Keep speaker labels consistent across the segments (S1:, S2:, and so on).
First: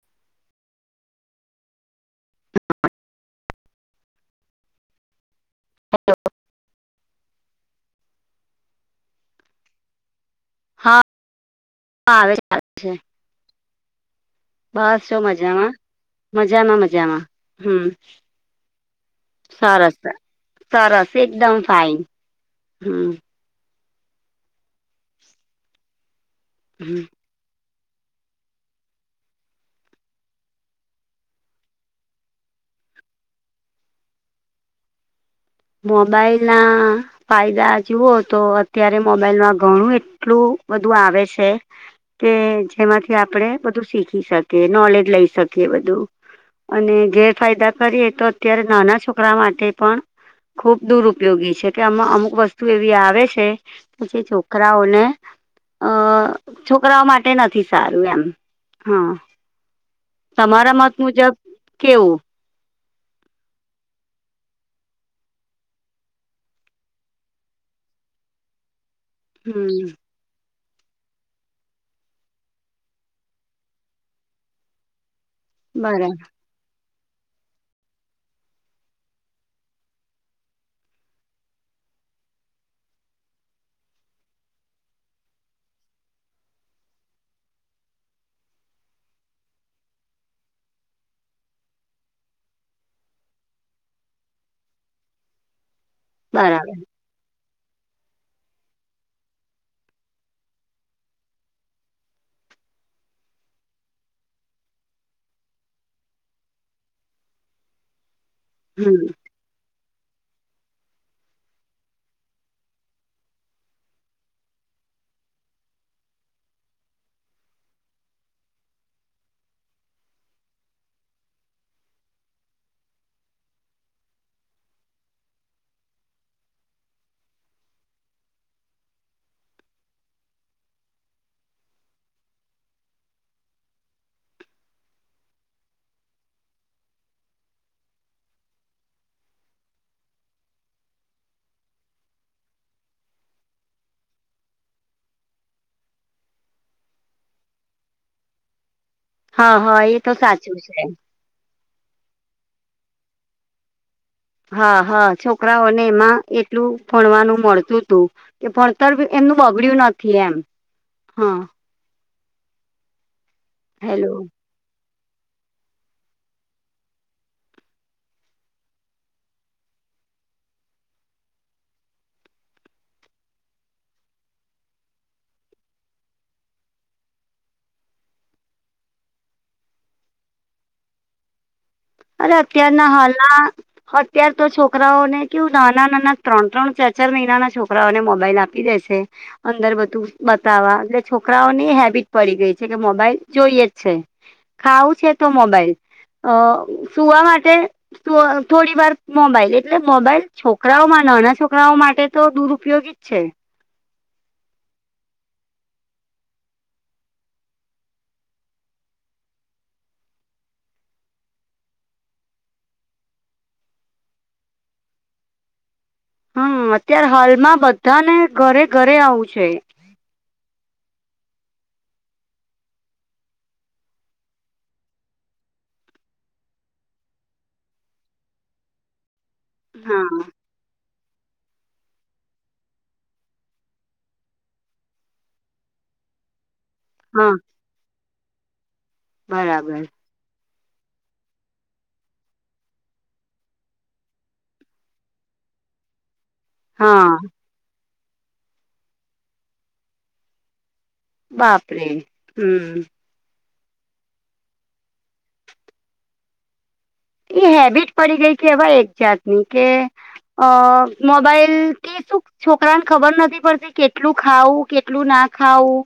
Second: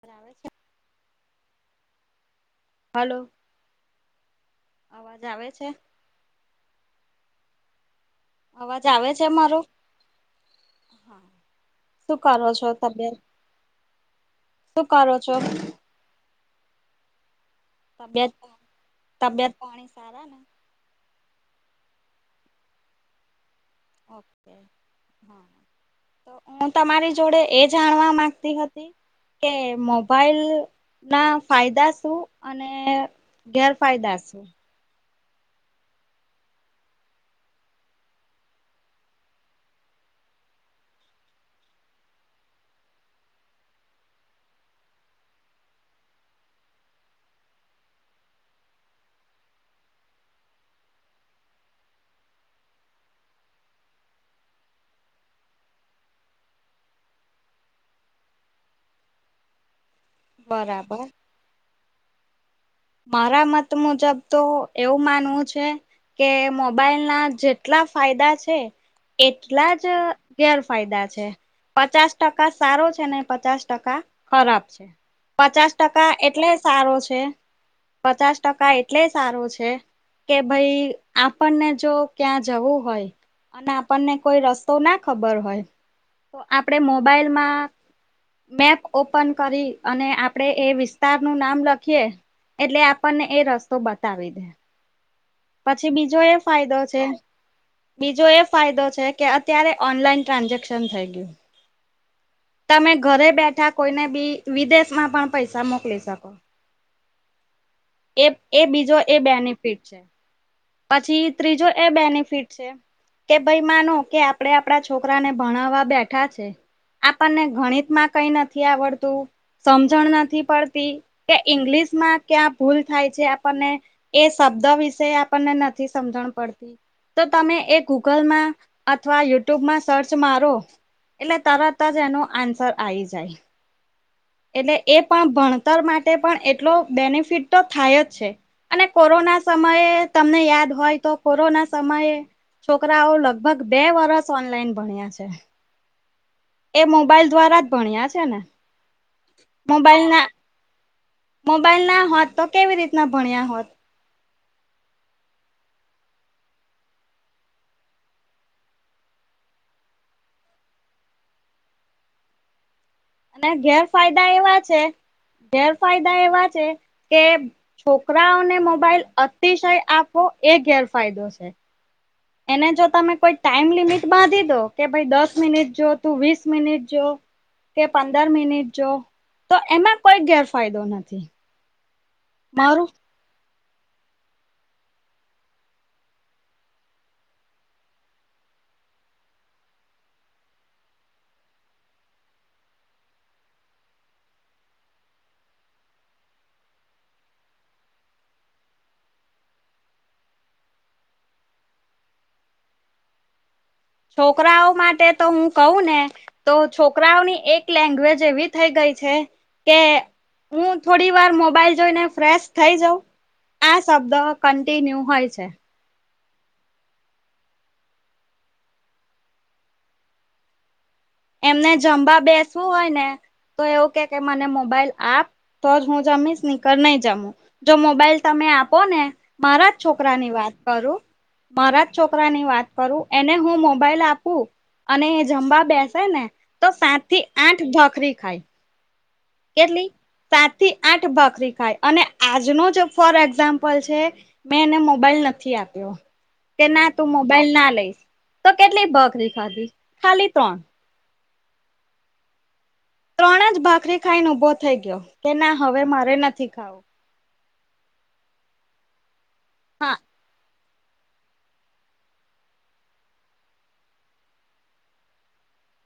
S1: બરાબર છે. હલો અવાજ આવે છે?
S2: હલો?
S1: અવાજ આવે છે મારો હા. શું
S2: આવે છે
S1: કરો
S2: આવે
S1: છો
S2: છે
S1: તમે શું
S2: બસ
S1: કરો
S2: જો
S1: છો?
S2: મજામાં મજામાં નુ જેમા હમ
S1: તબિયત તબિયત પાણી
S2: સરસ અ.
S1: સારા ને
S2: સરસ એકદમ ફાઇન હમ.
S1: ઓકે હા તો હું
S2: હમ
S1: તમારી જોડે એ જાણવા માંગતી હતી કે મોબાઈલ ના ફાયદા શું અન. ને ગેરફાયદા છે.
S2: મોબાઈલ ના ફાયદા જુવો તો અત્યારે મોબાઈલમાં ઘણું એટલું બધું આવે છે. કે જેમાંથી આપણેે બધું શીખી શકીએ નોલેજ લઈ શકીએ બધું. અને ગેર ફાયદા કરીએ તો અત્યારે નાના છોકરા માટે પણ ખૂબ દુરપયોગી છે કે એમા અમુક વસ્તુ એવી આવે છે કે જે છોકરાઓને અ છોકરાઓ માટે નથી સારું એમ હા તમારા મત
S1: બરાબર
S2: મુજબ કેવું?
S1: મારા મત મુજબ તો એવું માનવું છે. કે મોબાઈલ ના જેટલા ફાયદા છે એટલા જ
S2: હમ
S1: ગેર ફાયદા છે. પચાસ ટકા સારો છે ને પચાસ ટકા ખરાબ છે. પચાસ ટકા
S2: બરાબર
S1: એટલે સારું છે પચાસ ટકા એટલે સારું છે? કે ભઈ આપણને જો ક્યાં જવું હોય? અને આપણને કોઈ રસ્તો ના ખબર હોય તો આપણે મોબાઈલમાં મેપ ઓપન કરી અને આપડે એ વિસ્તાર નું નામ લખીએ એટલે આપણને એ રસ્તો બતાવી દે. પછી બીજો એ
S2: બરાબર
S1: ફાયદો છે બીજો એ ફાયદો છે કે અત્યારે ઓનલાઈન ટ્રાન્ઝેક્શન થઈ ગયું. તમે ઘરે બેઠા કોઈને બી વિદેશમાં પણ પૈસા મોકલી શકો. એ એ બીજો
S2: હમ
S1: એ બેનિફિટ છે પછી ત્રીજો એ બેનિફિટ છે? કે ભાઈ માનો કે આપડે આપડા છોકરાને ભણાવવા બેઠા છે. આપણને ગણિત માં કઈ નથી આવડતું? સમજણ નથી પડતી કે ઈંગ્લિશ માં ક્યાં ભૂલ થાય છે આપણને એ શબ્દો વિશે આપણને નથી સમજણ પડતી? તો તમે એ ગૂગલમાં અથવા યુટ્યુબમાં સર્ચ મારો એટલે તરત જ એનો આન્સર આઇ જાય. એટલે એ પણ ભણતર માટે પણ એટલો બેનિફિટ તો થાય જ છે. અને કોરોના સમયે તમને યાદ હોય તો કોરોના સમયે છોકરાઓ લગભગ બે વરસ ઓનલાઈન ભણ્યા છે એ મોબાઈલ દ્વારા જ ભણ્યા છે ને.
S2: હા હા એ
S1: મોબાઈલ
S2: તો
S1: ના
S2: સાચું છે.
S1: મોબાઈલ ના હોત તો કેવી રીતના ભણ્યા હોત?
S2: હા હા છોકરાઓને એમાં એટલું ભણવાનું મળતું હતું કે ભણતર એમનું બગડ્યું નથી એમ હા.
S1: અને
S2: હેલો
S1: ગેરફાયદા એવા છે, ગેરફાયદા એવા છે, કે છોકરાઓને મોબાઈલ અતિશય આપવો એ ગેરફાયદો છે એને જો તમે કોઈ ટાઈમ લિમિટ બાંધી દોકે ભાઈ દસ મિનિટ જોતું વીસ મિનિટ જો, કે પંદર મિનિટ જોતો એમાં કોઈ ગેરફાયદો નથી,
S2: અરે અત્યારના
S1: મારું
S2: હાલના અત્યાર તો છોકરાઓને કેવું નાના -નાના ત્રણ- ત્રણ ચાર -ચાર મહિનાના છોકરાઓને મોબાઈલ આપી દેશે અંદર બધું બતાવા એટલે છોકરાઓને હેબિટ પડી ગઈ છે, કે મોબાઈલ જોઈએ જ છે, ખાવું છે, તો મોબાઈલ અ સુવા માટે થોડીવાર મોબાઈલ એટલે મોબાઈલ છોકરાઓમાં નાના છોકરાઓ માટે તો દુરુઉપયોગી, ઈ છે
S1: છોકરાઓ માટે તોહું કહુંને તો છોકરાઓની એક લેંગ્વેજ એવી થઈ ગઈ છે, કે હું થોડીવાર મોબાઈલ જોઈને ફ્રેશ થઈ જાઉં આ શબ્દ કન્ટિન્યુ હોય છે
S2: હું અત્યારે હાલમાં બધા ને ઘરે ઘરે આવું છે,
S1: એમને જમવા બેસવું હોય ને તો એવું કે કે મને મોબાઈલ આપ તોજ હું જમીશ નીકર નહી જમું જો મોબાઈલ તમે આપોને મારા જ
S2: હા
S1: છોકરાની વાત કરું મારા જ છોકરાની વાત કરું એને હું મોબાઈલ આપું અને એ જમવા બેસે નેતો સાત થી
S2: હા
S1: આઠ ભાખરી ખાય
S2: બરાબર
S1: કેટલી સાત થી આઠ ભાખરી ખાય અને આજનો જે ફોર એક્ઝામ્પલ છે, મેં એને મોબાઈલ નથી આપ્યો, કે
S2: હા
S1: નાતું મોબાઈલ ના લઈશ તો કેટલી ભાખરી ખાઢી ખાલી ત્રણ,
S2: બાપરે હું,
S1: ત્રણ જ ભાખરી ખાઈને ઉભો થઈ ગયો કેના હવે મારે નથી ખાવું
S2: એ હેબિટ પડી ગઈ કે, એવા એક જાતની
S1: હા
S2: કેઅ મોબાઈલ શું છોકરાને ખબર નથી પડતી કેટલું ખાવું કેટલુંના ખાવું.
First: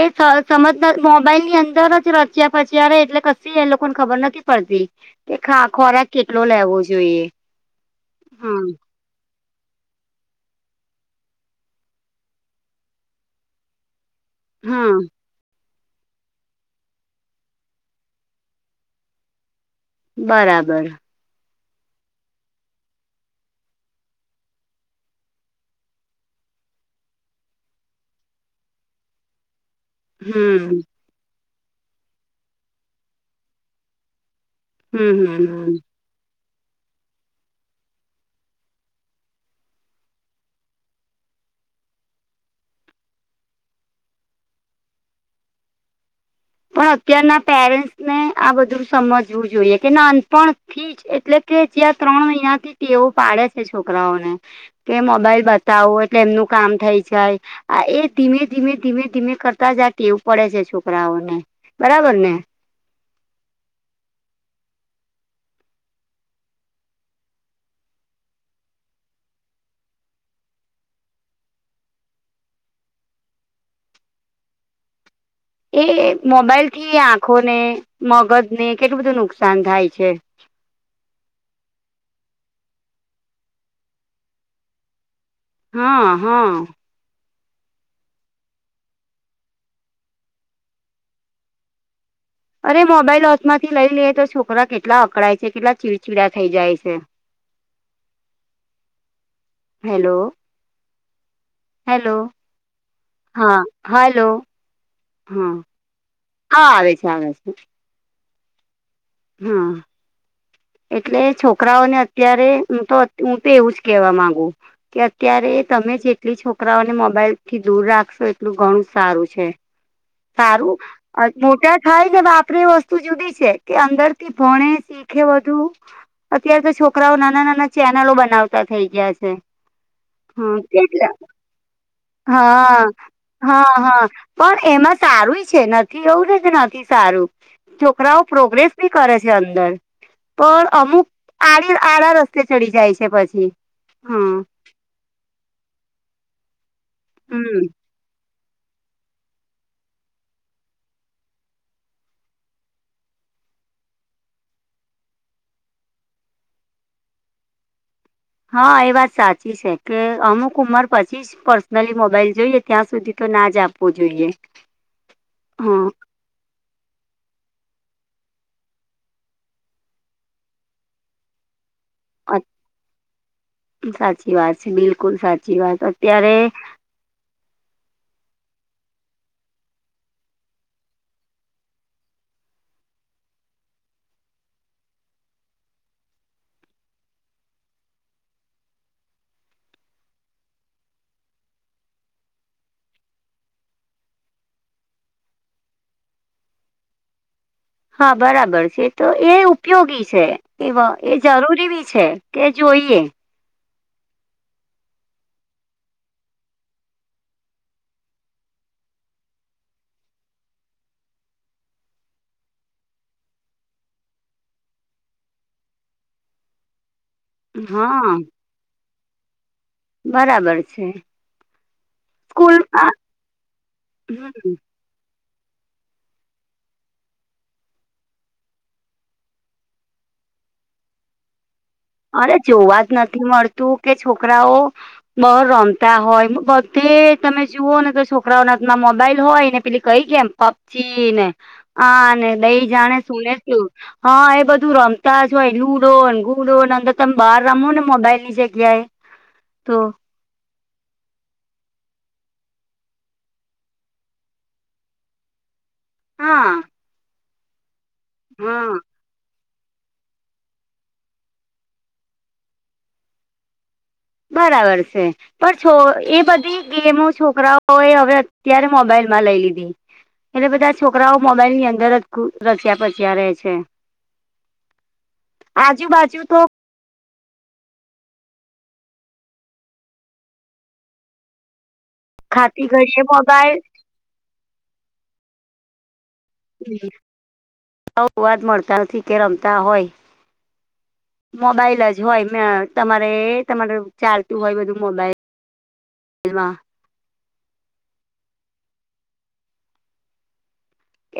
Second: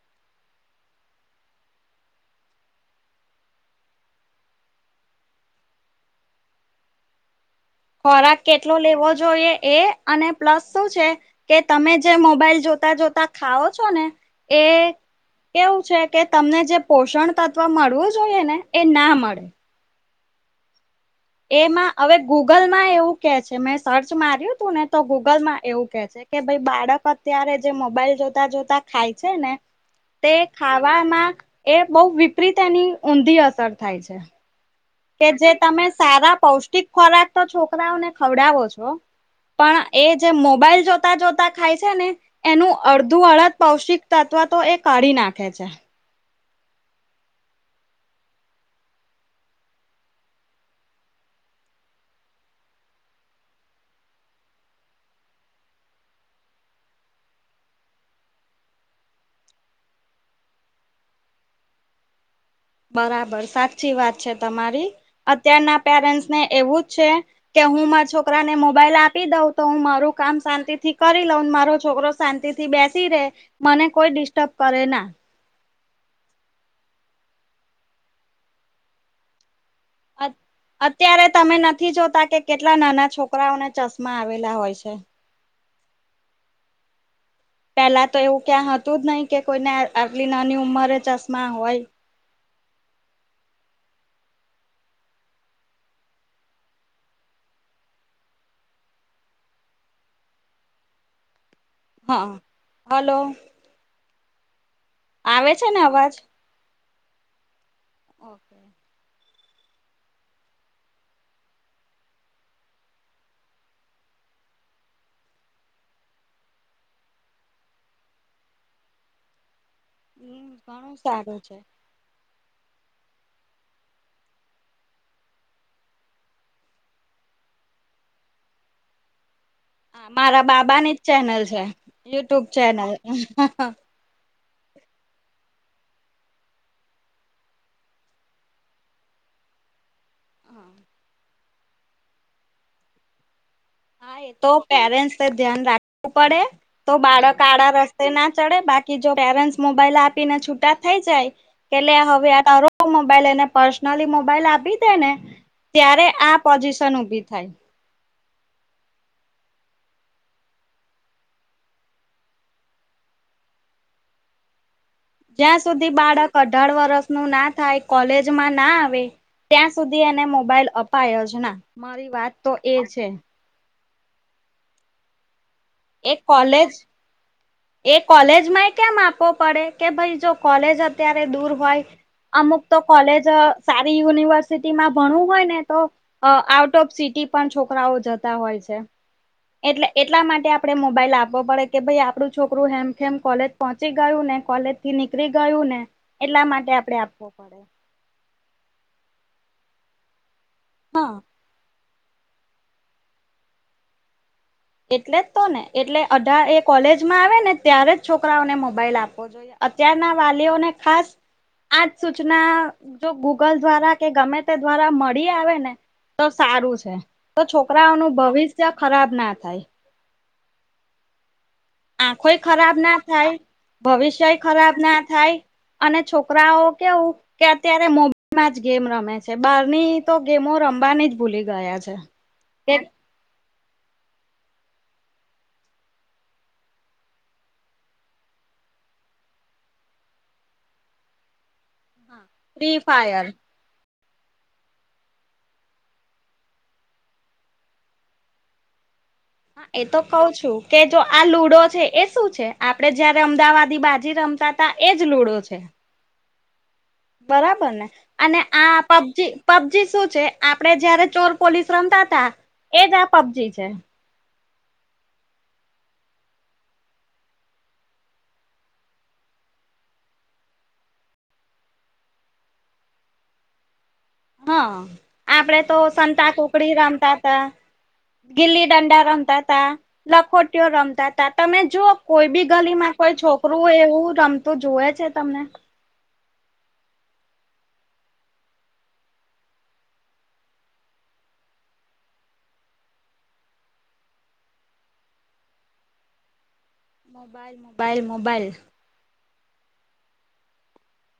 S2: એ સમજ નથી મોબાઈલની અંદર જ રચ્યા પચ્યા રહે એટલે કીએ લોકોને ખબર નથી પડતી. કે ખોરાક કેટલો લેવો જોઈએ.
S1: ખોરાક
S2: હમ
S1: કેટલો લેવો જોઈએ એ અને પ્લસ શું છે, કે તમે જે મોબાઈલ જોતા જોતા ખાઓ છો ને. એક
S2: હમ
S1: એવું છે કે તમને જે પોષણ તત્વ મળવું જોઈએ ને, એના મળે.
S2: બરાબર.
S1: એમાં હવે ગૂગલમાં એવું કે છે, મેં સર્ચ માર્યું તુંને તો ગૂગલમાં એવું કે છે. કે ભાઈ બાળક અત્યારે જે મોબાઈલ જોતા જોતા ખાય છે ને. તે
S2: હમ
S1: ખાવામાં એ બહુ વિપરીત એની ઊંધી અસર થાય છે.
S2: હમ હમ
S1: કેજે
S2: હમ
S1: તમે સારા પૌષ્ટિક ખોરાક તો છોકરાઓને ખવડાવો છો. પણ એજે મોબાઈલ જોતા જોતા ખાય છે ને. એનું અડધું અડદ પૌષ્ટિક તત્વતો એ કાઢી નાખે છે.
S2: પણ અત્યારના પેરેન્ટ્સને આ બધું સમજવું જોઈએ કે નાનપણ થીજ. એટલે કે જ્યાં ત્રણ મહિનાથી ટેવો પાડે છે છોકરાઓને. કે મોબાઈલ બતાવો એટલે એમનું કામ થઈ જાય. આએ ધીમે ધીમે ધીમે ધીમે કરતા જ એવું પડે છે છોકરાઓને, બરાબર ને.
S1: બરાબર સાચી વાત છે તમારી, અત્યારના પેરેન્ટ્સ ને એવું જ છે. કે હુંમા છોકરાને મોબાઈલ આપી દઉંતો હું મારું કામ શાંતિથી કરી લઉંને મારો છોકરો શાંતિથી બેસી રે, મને કોઈ ડિસ્ટર્બ કરેના.
S2: એ મોબાઈલથી આંખોને મગજને કેટલું બધું નુકસાન થાય છે.
S1: અત્યારે તમે નથી જોતા કે કેટલા નાના છોકરાઓને ચશ્મા આવેલા હોય છે.
S2: હા હા.
S1: પેલા તો એવું ક્યાં હતું જ નહિ કે કોઈને આટલી નાની ઉંમરે ચશ્મા હોય.
S2: અરે મોબાઈલ વચમાંથી લઈ લઈએ તો છોકરા કેટલા અકળાય છે કેટલા ચીડચીડા થઈ જાય છે. હેલો. હેલો,
S1: હા હલો
S2: હા હલો.
S1: આવે
S2: હા
S1: છે ને અવાજ?
S2: હા આવે છે આવે છે.
S1: ઓકે.
S2: હા. એટલે છોકરાઓને અત્યારે હું તો હું તો એવું જ કેહેવા માંગુ. કે અત્યારે તમે જેટલી છોકરાઓને મોબાઈલ થી દૂર રાખશો એટલું ઘણું સારું છે.
S1: હમ
S2: સારું,
S1: ઘણું સારું છે
S2: મોટા થાયવે આપડે એ વસ્તુ જુદી છે કે અંદર થી ભણે શીખે બુ અત્ય્યારે તો છોકરાઓ નાના નાના ચેનલો બનાવતા થઇ ગયા છે.
S1: હા મારા
S2: હ
S1: બાબાની જ ચેનલ છે યુટ્યુબ
S2: હા,
S1: ચેનલ
S2: હા હા. પણ એમાં સારું છે નથી એવું છે કે નથી સારું, છોકરાઓ પ્રોગ્રેસ બી કરે છે અંદર. પણ અમુક આડી આડા રસ્તે ચડી જાય છે પછી.
S1: હા એ તો પેરેન્ટ્સ ધ્યાન રાખવું પડે, તો બાળક
S2: હમ
S1: આડા રસ્તા તે ના ચડે બાકી જો પેરેન્ટસ મોબાઈલ આપીને છૂટા થઈ જાય. એટલે હવે આ તારો મોબાઈલ એને પર્સનલી મોબાઈલ આપી દે ને. ત્યારે, આ પોઝિશન ઊભી થાય.
S2: હા, એ વાત સાચી છે કે અમુક ઉંમર પછી જ પર્સનલી મોબાઈલ જોઈએ, ત્યાં સુધી તો ના જ આપવો જોઈએ.
S1: જ્યાં સુધી
S2: હા
S1: બાળક અઢાર વર્ષ નું ના થાય, કોલેજ માં ના આવે ત્યાં સુધી એને મોબાઈલ અપાય જ ના, મારી વાત તો એ છે.
S2: સાચી વાત છે, બિલકુલ સાચી વાત છે.
S1: એક કોલેજ એ કોલેજમાં એ કેમ આપવો પડે કે ભાઈ જો, કોલેજ અત્યારે દૂર હોય. અમુક તો કોલેજ સારી યુનિવર્સિટીમાં ભણવું હોય ને તો અ.. આઉટ ઓફ સિટી પણ છોકરાઓ જતા હોય છે. એટલે, એટલા માટે આપડે મોબાઈલ આપવો પડે કે ભાઈ આપડું છોકરું હેમખેમ કોલેજ પહોંચી ગયું ને કોલેજ થી નીકળી ગયું ને એટલા માટે આપડે આપવો પડે.
S2: હા બરાબર છે, એ તો એ ઉપયોગી છે એ..
S1: હા
S2: એ જરૂરી બી છે, એ જોઈએ.
S1: એટલે જ તો ને એટલે અઢા, એ કોલેજમાં આવે ને ત્યારે જ છોકરાઓને મોબાઈલ આપો જોઈએ. અત્યાર ના વાલીઓને ખાસ આજ સૂચના જો ગૂગલ દ્વારા કે ગમે તે દ્વારા મળી આવે ને તો સારું છે, તો છોકરાઓ નું
S2: હા
S1: ભવિષ્ય ખરાબ ના થાય.
S2: બરાબર છે.
S1: આંખોય
S2: સ્કૂલ
S1: ખરાબ
S2: આ
S1: ના થાય, ભવિષ્ય
S2: હમ
S1: ખરાબ ના થાય. અને છોકરાઓ કેવું કે અત્યારે મોબાઈલ માં જ ગેમ રમે છે, બહારની તો ગેમો રમવાની જ ભૂલી ગયા છે.
S2: અરે
S1: કે
S2: જોવા જ નથી મળતું કે છોકરાઓ બહાર રમતા હોય, બધે તમે જુઓ ને તો છોકરાઓ ના હાથ માં મોબાઈલ હોય ને પેલી કઈ ગેમ પબજી ને આ ને દઈ
S1: ફ્રી
S2: જાણે શું
S1: ફાયર
S2: ને શું... હ, એ બધું રમતા જ હોય લુડો ન ગુડો અર.. તમે બહાર રમો ને મોબાઈલ ની જગ્યાએ
S1: હા.. એ તો કઉ છું કે જો આ લુડો છે એ શું છે, આપડે જયારે અમદાવાદી બાજી રમતા તા, એજ લુડો છે.
S2: હા
S1: બરાબર ને અને
S2: હા
S1: આ પબજી પબજી શું છે આપડે જયારે ચોર-પોલીસ રમતા તા એજ આ પબજી છે.
S2: બરાબર છે. પણ છો, એ બધી ગેમો છોકરાઓ એ હવે અત્યારે મોબાઈલ માં લઈ લીધી. એટલે બધા છોકરાઓ મોબાઈલ ની અંદર જ રચિયા-પચ્યા રહે છે.
S1: હા, આપડે તો
S2: આજુબાજુ તો
S1: સંતા-કુકડી રમતા ગીલી-દંડા રમતા તા, લખોટીયો રમતા તા તમે જુઓ કોઈ બી
S2: ખાતી
S1: ગલી માં
S2: ઘડીએ
S1: કોઈ
S2: મોબાઈલ
S1: છોકરું એવું રમતું જોવે છે તમને
S2: સૌ વાત મળતા નથી કે રમતા હોય. મોબાઈલ જ હોય, તમારે એ તમારે ચાલતું હોય બધું મોબાઈલ એમાં
S1: મોબાઈલ, મોબાઈલ, મોબાઈલ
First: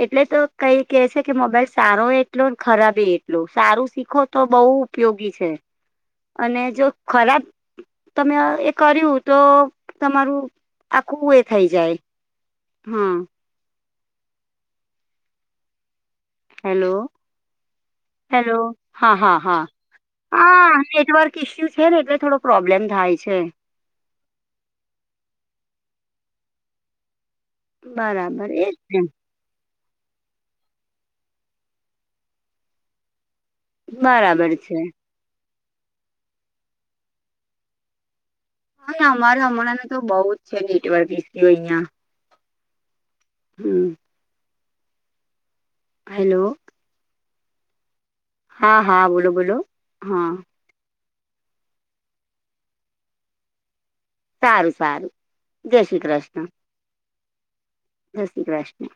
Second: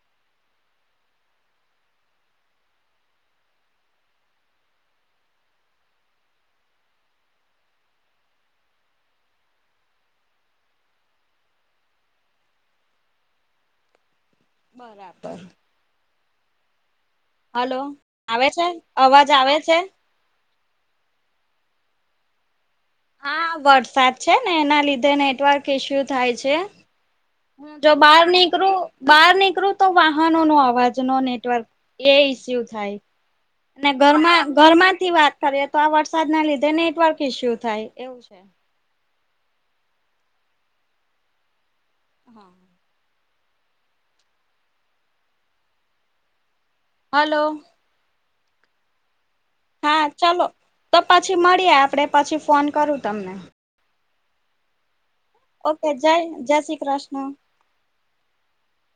S2: એટલે તો કઈ કે છે કે, મોબાઈલ સારો એટલો ન ખરાબ એટલો, સારું શીખો તો બઉ પયોગી છે, અને જો ખરાબ તમે એ કર્યું તો તમારું આખું એ થઈ જાય હા.
S1: બરાબર.
S2: હેલો.
S1: હાલો આવે
S2: હેલો
S1: છે,
S2: હા
S1: અવાજ
S2: હા
S1: આવે
S2: હા
S1: છે?
S2: હા નેટવર્ક ઈસ્યુ છે, ને એટલે થોડો પ્રોબ્લેમ થાય છે.
S1: હા વરસાદ છે, ને એના લીધે નેટવર્ક ઇસ્યુ થાય છે. હમ જો બહાર
S2: બરાબર એ
S1: નીકરુ
S2: જ ને
S1: બહાર નીકરુ તો વાહનોનો અવાજ નો નેટવર્ક એ ઈસ્યુ થાય ને ઘરમાં
S2: બરાબર છે
S1: ઘરમાંથી વા [unintelligible] તો આ વરસાદના લીધે નેટવર્ક ઈસ્યુ થાય એવું છે.
S2: હા ને અમારે હમણાં ન તો બોવ જ છે, નેટવર્ક ઈસીયુ અહિયાં
S1: હા.
S2: હમ. હેલો.
S1: હલો.
S2: હા હા બોલો બોલો
S1: હા ચાલો તો પછી મળીએ આપડે પછી ફોન કરું તમને
S2: સારું સારું
S1: ઓકે
S2: શ્રી
S1: જય
S2: કૃષ્ણ
S1: જય શ્રી કૃષ્ણ.
S2: જય શ્રી કૃષ્ણ.